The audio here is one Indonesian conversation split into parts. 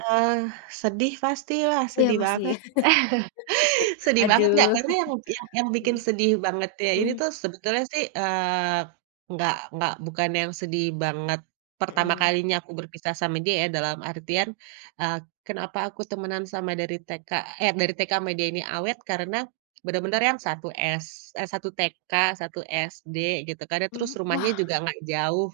Eee, sedih pasti lah, Iya sedih masih. banget. Sedih banget, Kak, Aduh. karena yang yang Mhm bikin sedih bangetnya ini mhm. tuh sebetulnya sih, eee, nggak nggak bukan yang sedih banget pertama Mhm. kalinya aku berpisah sama dia ya, dalam artian, eee, kenapa aku temenan sama dari TK eh, dari TK sama dia ini awet karena bener-bener yang 1 s eh 1 TK, 1 SD, gitu kan ya, terus Mhm, rumahnya wah! juga nggak jauh,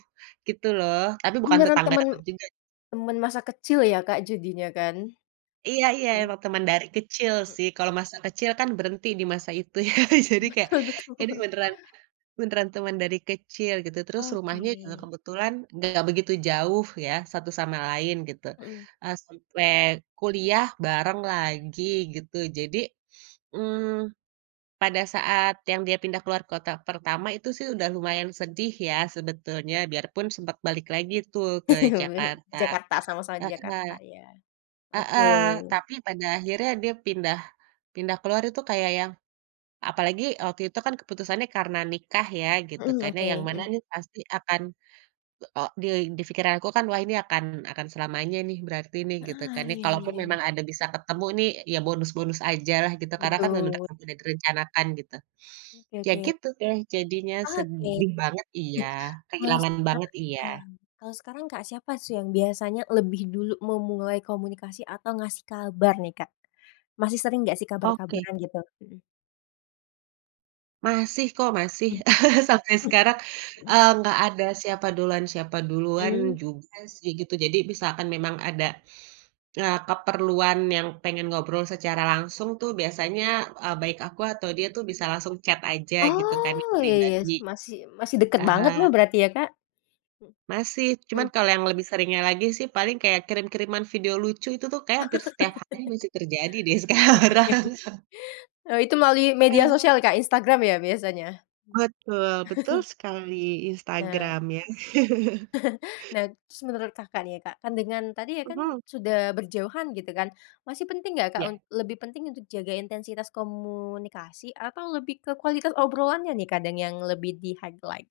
gitu loh, tapi bukan Beneran tetangga temen deket juga. temen masa kecil ya, Kak, jadinya kan? Iya iya Mhm. emang teman dari kecil sih. Kalau masa kecil kan berhenti di masa itu ya. Jadi kayak, Betul ini betul. beneran beneran teman dari kecil gitu. Terus rumahnya juga Oke. kebetulan nggak begitu jauh ya satu sama lain gitu, Mhm. eee, sampai kuliah bareng lagi gitu. Jadi, mmm, pada saat yang dia pindah keluar kota pertama itu sih udah lumayan sedih ya sebetulnya biarpun sempet balik lagi tuh ke [unintelligible] Jakarta Jakarta sama-sama di Jakarta [unintelligible] iya, heeh, oke. tapi pada akhirnya dia pindah pindah keluar itu kayak yang apalagi waktu itu kan keputusannya karena nikah ya gitu kan, Mhm, karena yang oke, mana mhm. nih pasti akan, eee, di pikiranku kan wah ini akan akan selamanya nih berarti nih, Heeh, gitukan iya iya kalaupun iya. ada bisa ketemu nih ya bonus-bonus aja lah gitu karena kan [unintelligible] memang Betul. sudah direncanakan gitu. Oke Ya oke. gitu deh jadinya, Oke. sedih banget iya Kalau kehilangan banget sekarang iya. eee, kalau sekarang, Kak, siapa sih yang biasanya lebih dulu memulai komunikasi atau ngasih kabar nih, Kak? Masih sering gak sih Oke. kabar-kabaran gitu? Mhm. Masih kok, masih, Mmm. sampai sekarang, eee, nggak ada siapa duluan siapa duluan Mmm. juga sih, gitu jadi misalkan memang ada, eee, keperluan yang pengen ngobrol secara langsung tuh biasanya, eee, baik aku atau dia tuh bisa langsung chat aja gitu kan Oh, iya iya, pribadi, masih masih dekat banget lah heeh. berarti ya, Kak? Masih, cuman Mhm. kalau yang lebih seringnya lagi sih paling kayak kirim-kiriman video lucu itu tuh kayaknya hampir setiap hari masih terjadi deh sekarang. Eee, itu melalui media Mhm. sosial, Kak, Instagram ya biasanya? Betul betul sekali Nah Instagram ya. Nah, terus menurut, Kakak, nih ya, Kak, kan dengan tadi ya kan Mhm. sudah berjauhan gitu kan masih penting nggak, Kak, un Iya. lebih penting untuk jaga intensitas komunikasi atau lebih ke kualitas obrolannya nih kadang yang lebih di highlight?